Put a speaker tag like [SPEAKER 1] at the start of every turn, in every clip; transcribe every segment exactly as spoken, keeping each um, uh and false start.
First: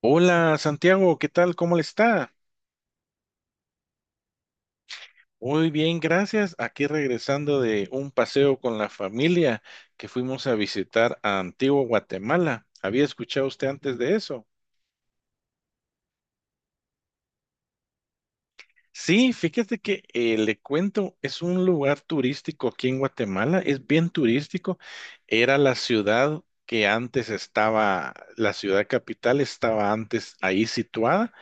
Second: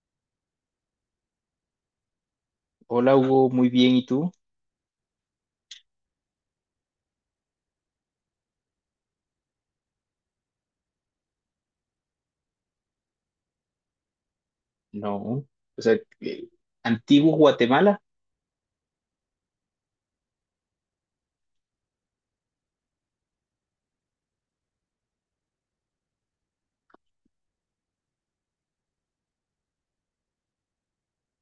[SPEAKER 1] Hola Santiago, ¿qué tal? ¿Cómo le está?
[SPEAKER 2] Hola Hugo, muy bien, ¿y tú?
[SPEAKER 1] Muy bien, gracias. Aquí regresando de un paseo con la familia que fuimos a visitar a Antigua Guatemala. ¿Había escuchado usted antes de eso?
[SPEAKER 2] No, o sea, eh, antiguo Guatemala.
[SPEAKER 1] Sí, fíjate que eh, le cuento, es un lugar turístico aquí en Guatemala, es bien turístico. Era la ciudad que antes estaba, la ciudad capital estaba antes ahí situada,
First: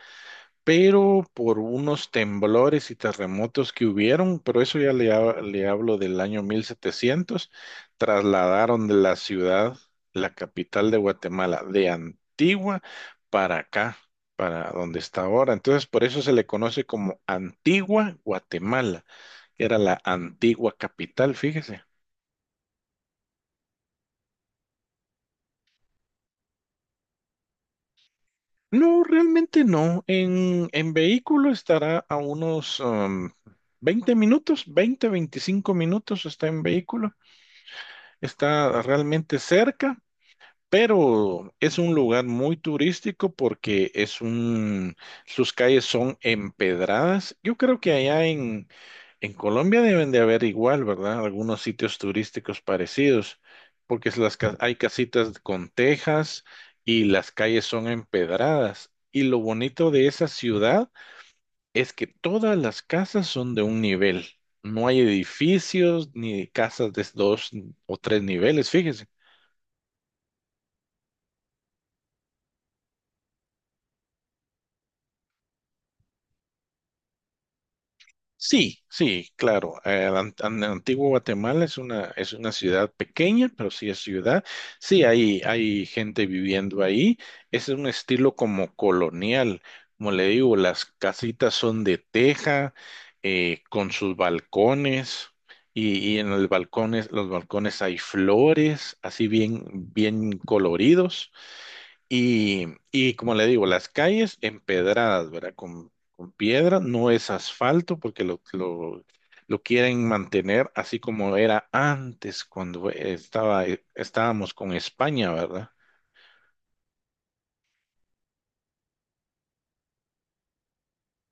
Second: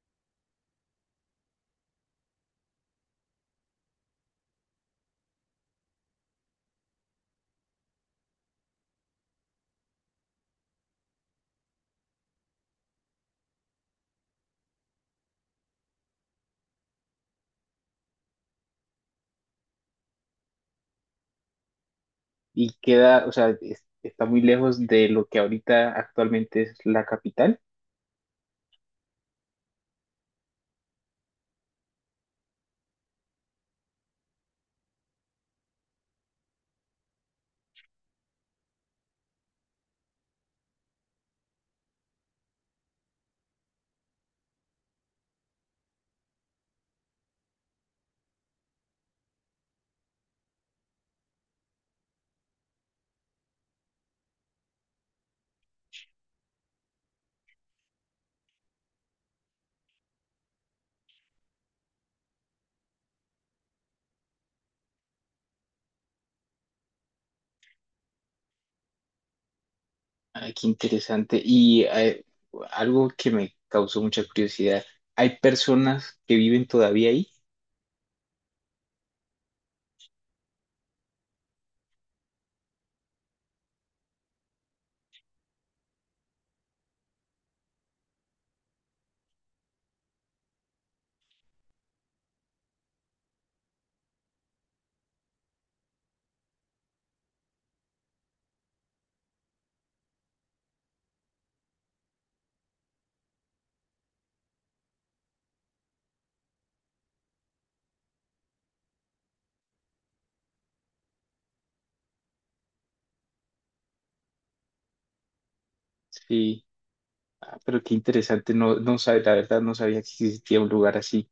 [SPEAKER 1] pero por unos temblores y terremotos que hubieron, pero eso ya le, ha- le hablo del año mil setecientos, trasladaron de la ciudad, la capital de Guatemala, de Antigua para acá, para donde está ahora. Entonces, por eso se le conoce como Antigua Guatemala, que era la antigua capital, fíjese.
[SPEAKER 2] Y queda, o sea, es- está muy lejos de lo que ahorita actualmente es la capital.
[SPEAKER 1] No, realmente no. En, en vehículo estará a unos um, veinte minutos, veinte, veinticinco minutos está en vehículo. Está realmente cerca, pero es un lugar muy turístico porque es un, sus calles son empedradas. Yo creo que allá en, en Colombia deben de haber igual, ¿verdad? Algunos sitios turísticos parecidos, porque es las, ca- hay casitas con tejas y las calles son empedradas. Y lo bonito de esa ciudad es que todas las casas son de un nivel. No hay edificios ni casas de dos o tres niveles, fíjese.
[SPEAKER 2] Ay, qué interesante. Y eh, algo que me causó mucha curiosidad, ¿hay personas que viven todavía ahí?
[SPEAKER 1] Sí, sí, claro. El an- an- antiguo Guatemala es una, es una ciudad pequeña, pero sí es ciudad. Sí, hay, hay gente viviendo ahí. Ese es un estilo como colonial. Como le digo, las casitas son de teja, eh, con sus balcones, y, y en los balcones, los balcones hay flores, así bien, bien coloridos. Y y como le digo, las calles empedradas, ¿verdad? Con, con piedra, no es asfalto porque lo, lo, lo quieren mantener así como era antes cuando estaba, estábamos con España, ¿verdad?
[SPEAKER 2] Sí. Ah, pero qué interesante, no, no sabe, la verdad no sabía que existía un lugar así.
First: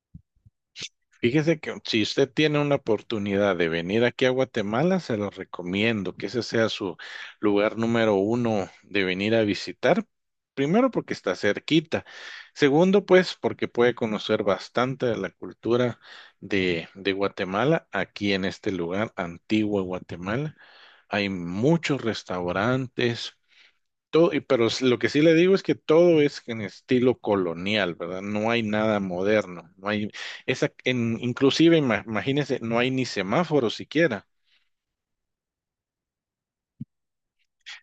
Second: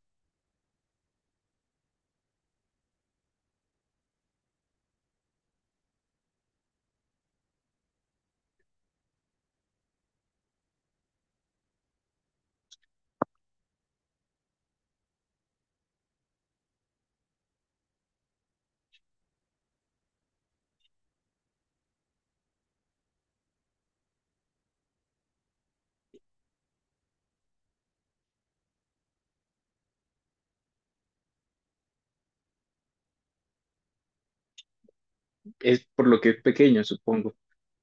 [SPEAKER 1] Fíjese que si usted tiene una oportunidad de venir aquí a Guatemala, se lo recomiendo que ese sea su lugar número uno de venir a visitar. Primero porque está cerquita. Segundo, pues porque puede conocer bastante de la cultura de, de Guatemala aquí en este lugar, Antigua Guatemala. Hay muchos restaurantes, todo, y- pero s- lo que sí le digo es que todo es en estilo colonial, ¿verdad? No hay nada moderno, no hay esa, en, inclusive ima- imagínense, no hay ni semáforos siquiera.
[SPEAKER 2] Es por lo que es pequeño, supongo.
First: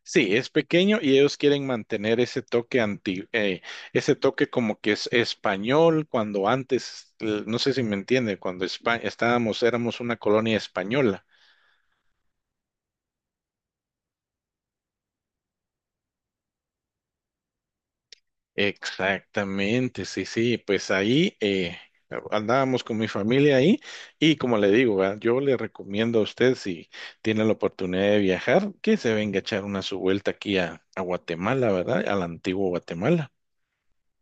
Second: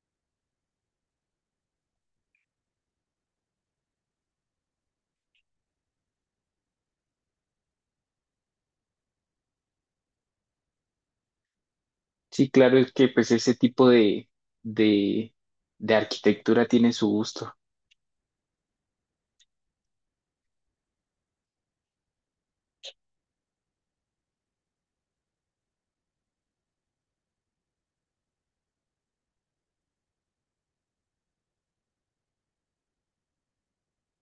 [SPEAKER 1] Sí, es pequeño y ellos quieren mantener ese toque anti, eh, ese toque como que es español cuando antes, eh, no sé si me entiende, cuando Espa- estábamos, éramos una colonia española.
[SPEAKER 2] Sí, claro, es que pues ese tipo de, de, de arquitectura tiene su gusto.
[SPEAKER 1] Exactamente, sí, sí, pues ahí eh, andábamos con mi familia ahí y como le digo, ¿verdad? Yo le recomiendo a usted si tiene la oportunidad de viajar que se venga a echar una su vuelta aquí a, a Guatemala, ¿verdad? Al antiguo Guatemala.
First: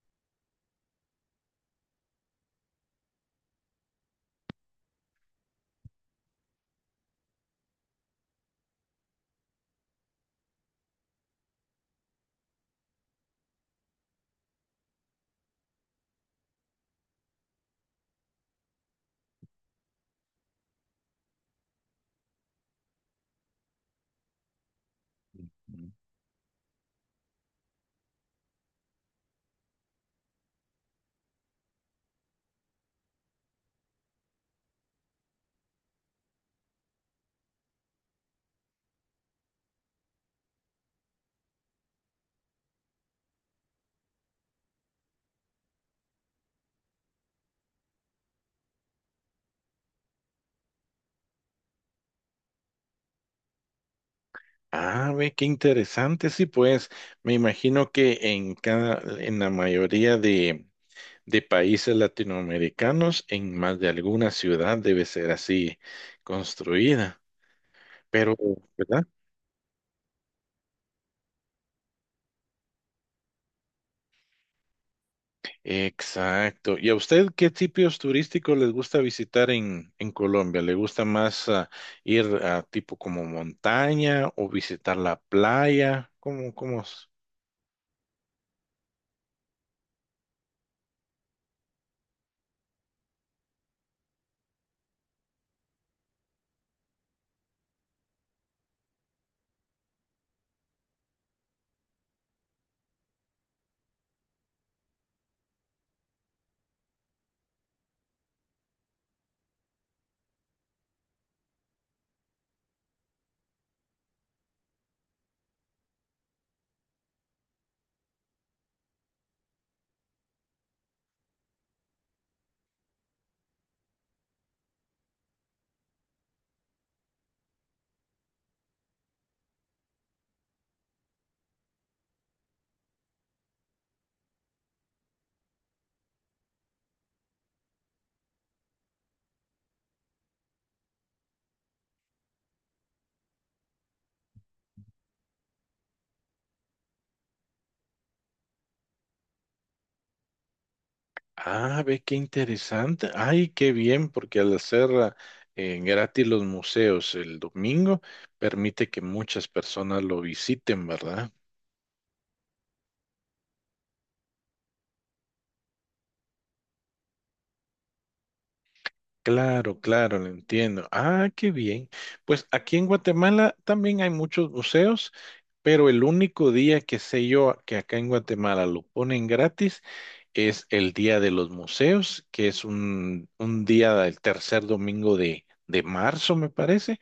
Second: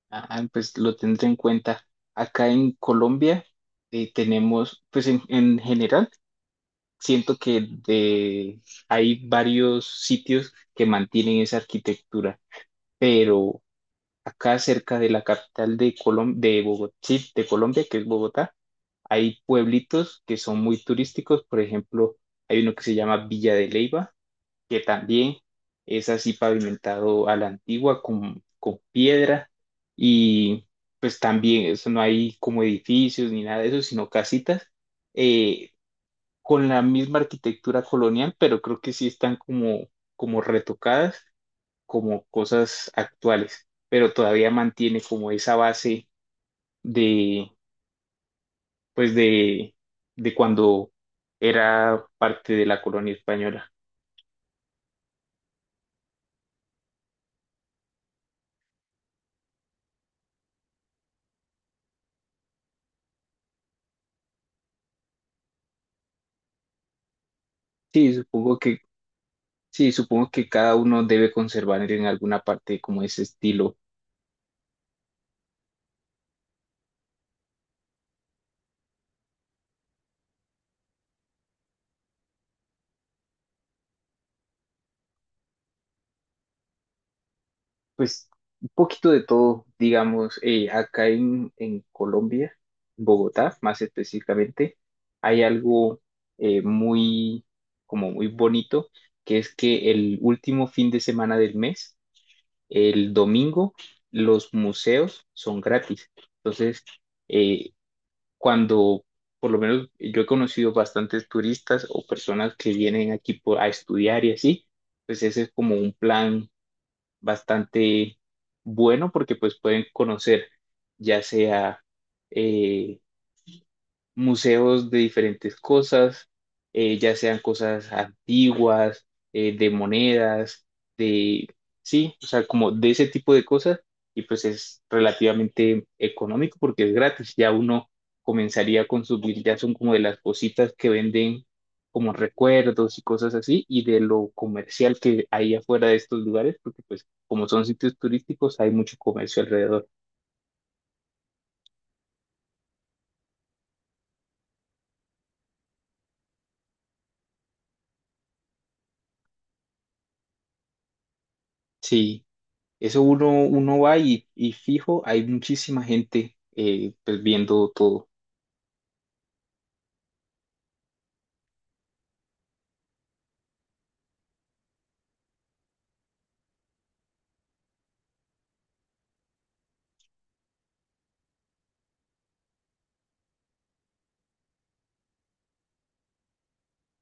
[SPEAKER 2] Ajá, pues lo tendré en cuenta. Acá en Colombia eh, tenemos, pues en, en general, siento que de, hay varios sitios que mantienen esa arquitectura, pero acá cerca de la capital de Colom- de Bogotá, de Colombia, que es Bogotá, hay pueblitos que son muy turísticos. Por ejemplo, hay uno que se llama Villa de Leyva, que también
[SPEAKER 1] Ujú.
[SPEAKER 2] es así pavimentado a la antigua con, con piedra, y pues también eso no hay como edificios ni nada de eso, sino casitas eh, con la misma arquitectura colonial, pero creo que sí están como, como retocadas como cosas actuales, pero todavía mantiene como esa base de pues de, de cuando era parte de la colonia española.
[SPEAKER 1] Ah, ve, qué interesante, sí, pues me imagino que en cada, en la mayoría de, de países latinoamericanos, en más de alguna ciudad debe ser así construida,
[SPEAKER 2] Sí,
[SPEAKER 1] pero,
[SPEAKER 2] supongo que
[SPEAKER 1] ¿verdad?
[SPEAKER 2] sí, supongo que cada uno debe conservar en alguna parte como ese estilo.
[SPEAKER 1] Exacto. ¿Y a usted qué tipos turísticos les gusta visitar en, en Colombia? ¿Le gusta más ah, ir a tipo como montaña o visitar la playa? ¿Cómo, cómo es?
[SPEAKER 2] Pues un poquito de todo, digamos, eh, acá en, en Colombia, en Bogotá más específicamente, hay algo eh, muy, como muy bonito, que es que el último fin de semana del mes, el domingo, los museos son gratis. Entonces, eh, cuando, por lo menos yo he conocido bastantes turistas o personas que vienen aquí por- a estudiar y así, pues ese es como un plan bastante bueno porque pues pueden conocer, ya sea eh, museos de diferentes cosas, eh, ya sean cosas antiguas, eh, de monedas, de, sí, o sea, como de ese tipo de cosas, y pues es relativamente económico porque es gratis. Ya uno comenzaría a consumir, ya son como de las cositas que venden como recuerdos y cosas así, y de lo comercial que hay afuera de estos lugares, porque pues como son sitios turísticos, hay mucho comercio alrededor.
[SPEAKER 1] Ah, ve qué interesante. Ay, qué bien, porque al hacer ah, eh, gratis los museos el domingo, permite que muchas personas lo visiten, ¿verdad?
[SPEAKER 2] Sí. Eso uno, uno va y, y fijo, hay muchísima gente eh, pues viendo todo.
[SPEAKER 1] Claro, claro, lo entiendo. Ah, qué bien. Pues aquí en Guatemala también hay muchos museos, pero el único día que sé yo que acá en Guatemala lo ponen gratis es el Día de los Museos, que es un, un día del tercer domingo de, de marzo, me parece.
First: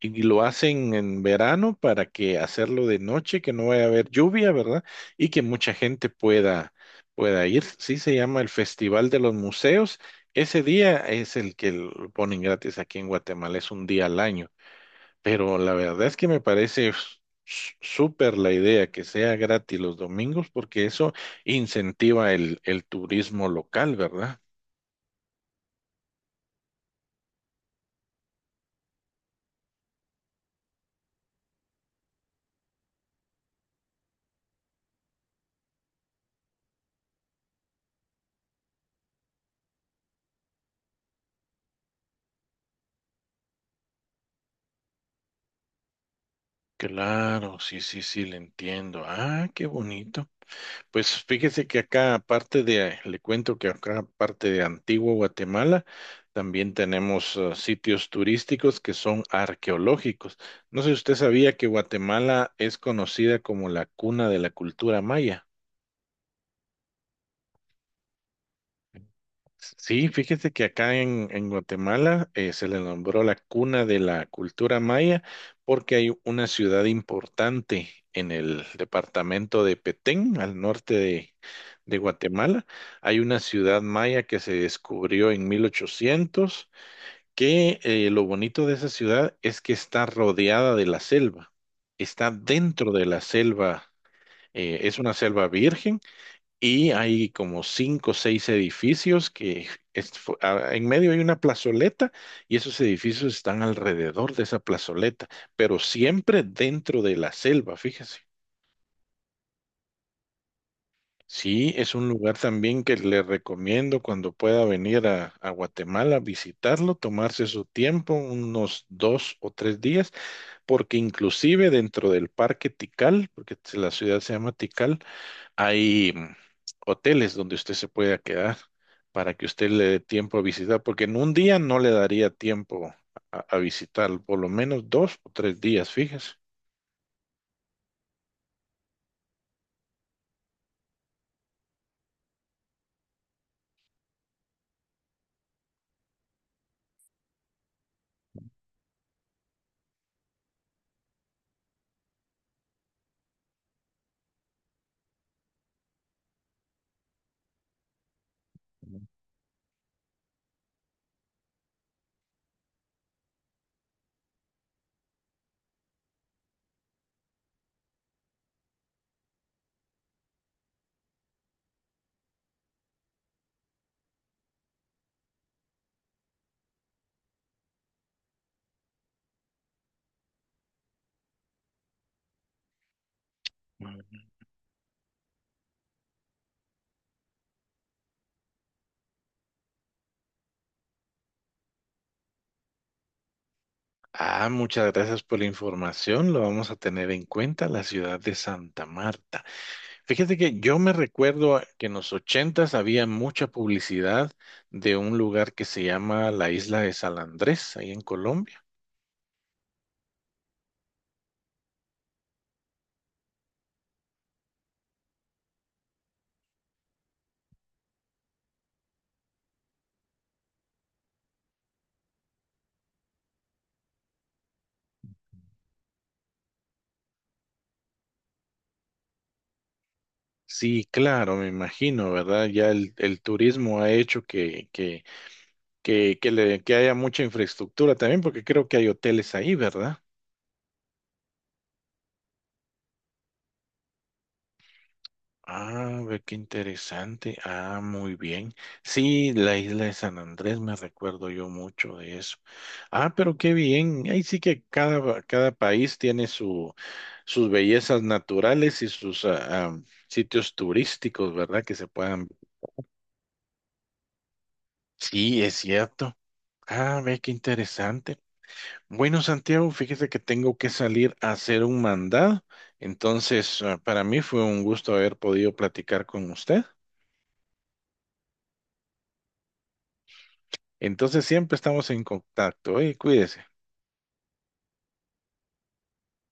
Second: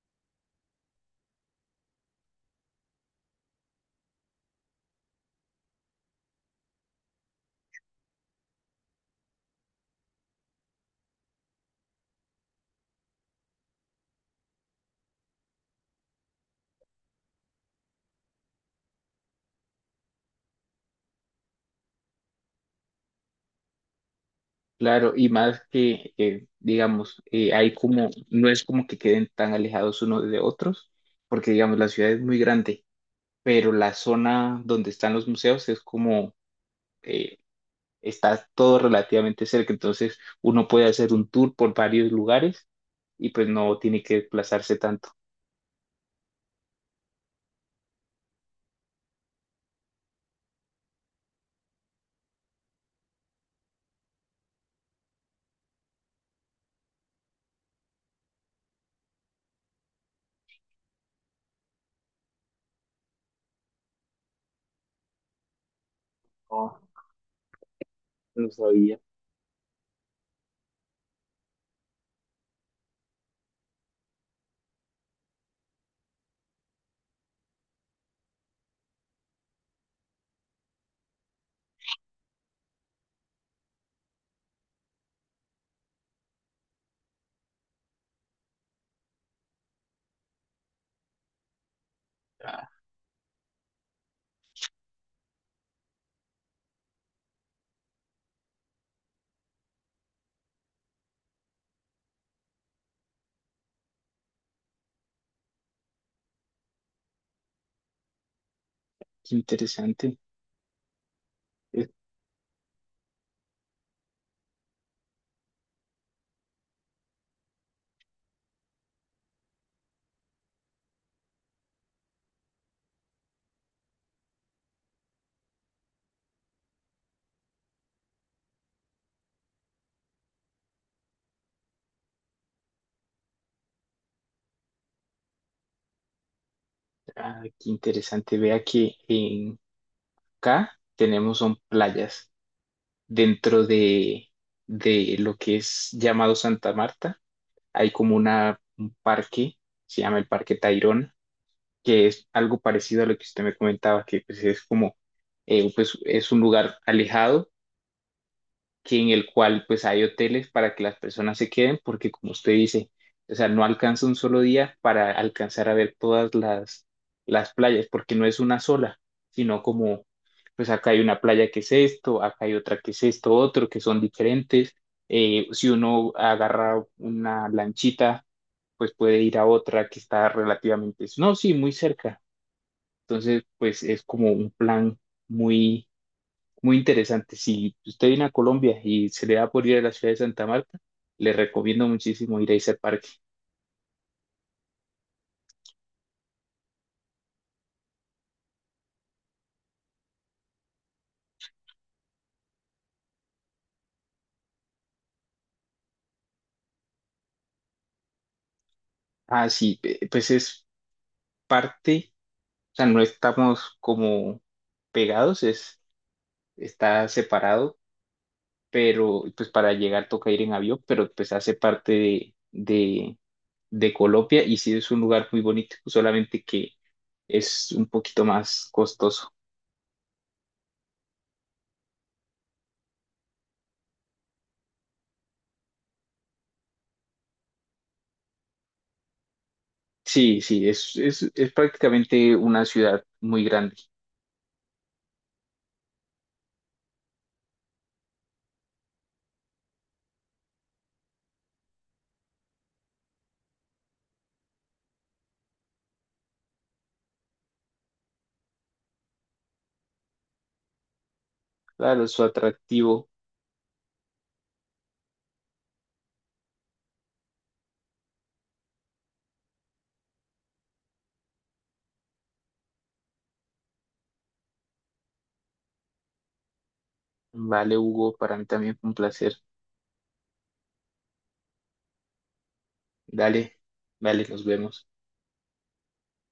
[SPEAKER 1] Y lo hacen en verano para que hacerlo de noche, que no vaya a haber lluvia, ¿verdad? Y que mucha gente pueda, pueda ir. Sí, se llama el Festival de los Museos. Ese día es el que lo ponen gratis aquí en Guatemala, es un día al año. Pero la verdad es que me parece s- s- súper la idea que sea gratis los domingos, porque eso incentiva el, el turismo local, ¿verdad?
[SPEAKER 2] Claro, y más que, eh, digamos, eh, hay como, no es como que queden tan alejados unos de otros, porque digamos, la ciudad es muy grande, pero la zona donde están los museos es como, eh, está todo relativamente cerca. Entonces uno puede hacer un tour por varios lugares y pues no tiene que desplazarse tanto.
[SPEAKER 1] Claro, sí, sí, sí, le entiendo. Ah, qué bonito. Pues fíjese que acá, aparte de, le cuento que acá, aparte de Antigua Guatemala, también tenemos eh, sitios turísticos que son arqueológicos. No sé si usted sabía que Guatemala es conocida como la cuna de la cultura maya.
[SPEAKER 2] No, no sabía.
[SPEAKER 1] Sí, fíjese que acá en, en Guatemala eh, se le nombró la cuna de la cultura maya porque hay una ciudad importante en el departamento de Petén, al norte de, de Guatemala. Hay una ciudad maya que se descubrió en mil ochocientos, que eh, lo bonito de esa ciudad es que está rodeada de la selva, está dentro de la selva, eh, es una selva virgen y hay como cinco o seis edificios que es- fu- a- en medio hay una plazoleta y esos edificios están alrededor de esa plazoleta, pero siempre dentro de la selva, fíjese.
[SPEAKER 2] Qué interesante.
[SPEAKER 1] Sí, es un lugar también que le recomiendo cuando pueda venir a, a Guatemala visitarlo, tomarse su tiempo, unos dos o tres días, porque inclusive dentro del Parque Tikal, porque la ciudad se llama Tikal, hay mm, hoteles donde usted se pueda quedar para que usted le dé tiempo a visitar, porque en un día no le daría tiempo a, a visitar, por lo menos dos o tres días, fíjese.
[SPEAKER 2] Ah, qué interesante. Vea que en K tenemos son playas. Dentro de, de lo que es llamado Santa Marta, hay como una, un parque, se llama el Parque Tayrona, que es algo parecido a lo que usted me comentaba, que pues, es como, eh, pues, es un lugar alejado, que
[SPEAKER 1] Ujú.
[SPEAKER 2] en el cual pues hay hoteles para que las personas se queden, porque como usted dice, o sea, no alcanza un solo día para alcanzar a ver todas las, las playas, porque no es una sola, sino como, pues acá hay una playa que es esto, acá hay otra que es esto, otro, que son diferentes. Eh, si uno agarra una lanchita, pues puede ir a otra que está relativamente, no, sí, muy cerca. Entonces, pues es como un plan muy muy interesante. Si usted viene a Colombia y se le da por ir a la ciudad de Santa Marta, le recomiendo muchísimo ir a ese parque.
[SPEAKER 1] Ah, muchas gracias por la información. Lo vamos a tener en cuenta, la ciudad de Santa Marta. Fíjate que yo me recuerdo a- que en los ochentas había mucha publicidad de un lugar que se llama la Isla de San Andrés, ahí en Colombia.
[SPEAKER 2] Ah, sí, eh, pues es parte, o sea, no estamos como pegados, es, está separado, pero pues para llegar toca ir en avión, pero pues hace parte de, de, de Colombia, y sí es un lugar muy bonito, solamente que es un poquito más costoso.
[SPEAKER 1] Sí, claro, me imagino, ¿verdad? Ya el, el turismo ha hecho que, que, que, que, le, que haya mucha infraestructura también, porque creo que hay hoteles ahí, ¿verdad?
[SPEAKER 2] Sí, sí, es, es, es prácticamente una ciudad muy grande.
[SPEAKER 1] Ah, ve qué interesante. Ah, muy bien. Sí, la isla de San Andrés, me recuerdo yo mucho de eso. Ah, pero qué bien. Ahí sí que cada, cada país tiene su, sus bellezas naturales y sus ah, ah, sitios turísticos, ¿verdad? Que se
[SPEAKER 2] Claro, su
[SPEAKER 1] puedan.
[SPEAKER 2] atractivo.
[SPEAKER 1] Sí, es cierto. Ah, ve qué interesante. Bueno, Santiago, fíjese que tengo que salir a hacer un mandado. Entonces, ah, para mí fue un gusto haber podido platicar con usted.
[SPEAKER 2] Vale, Hugo, para mí también fue un placer.
[SPEAKER 1] Entonces, siempre estamos en contacto, ¿eh? Cuídese.
[SPEAKER 2] Dale, dale, nos vemos.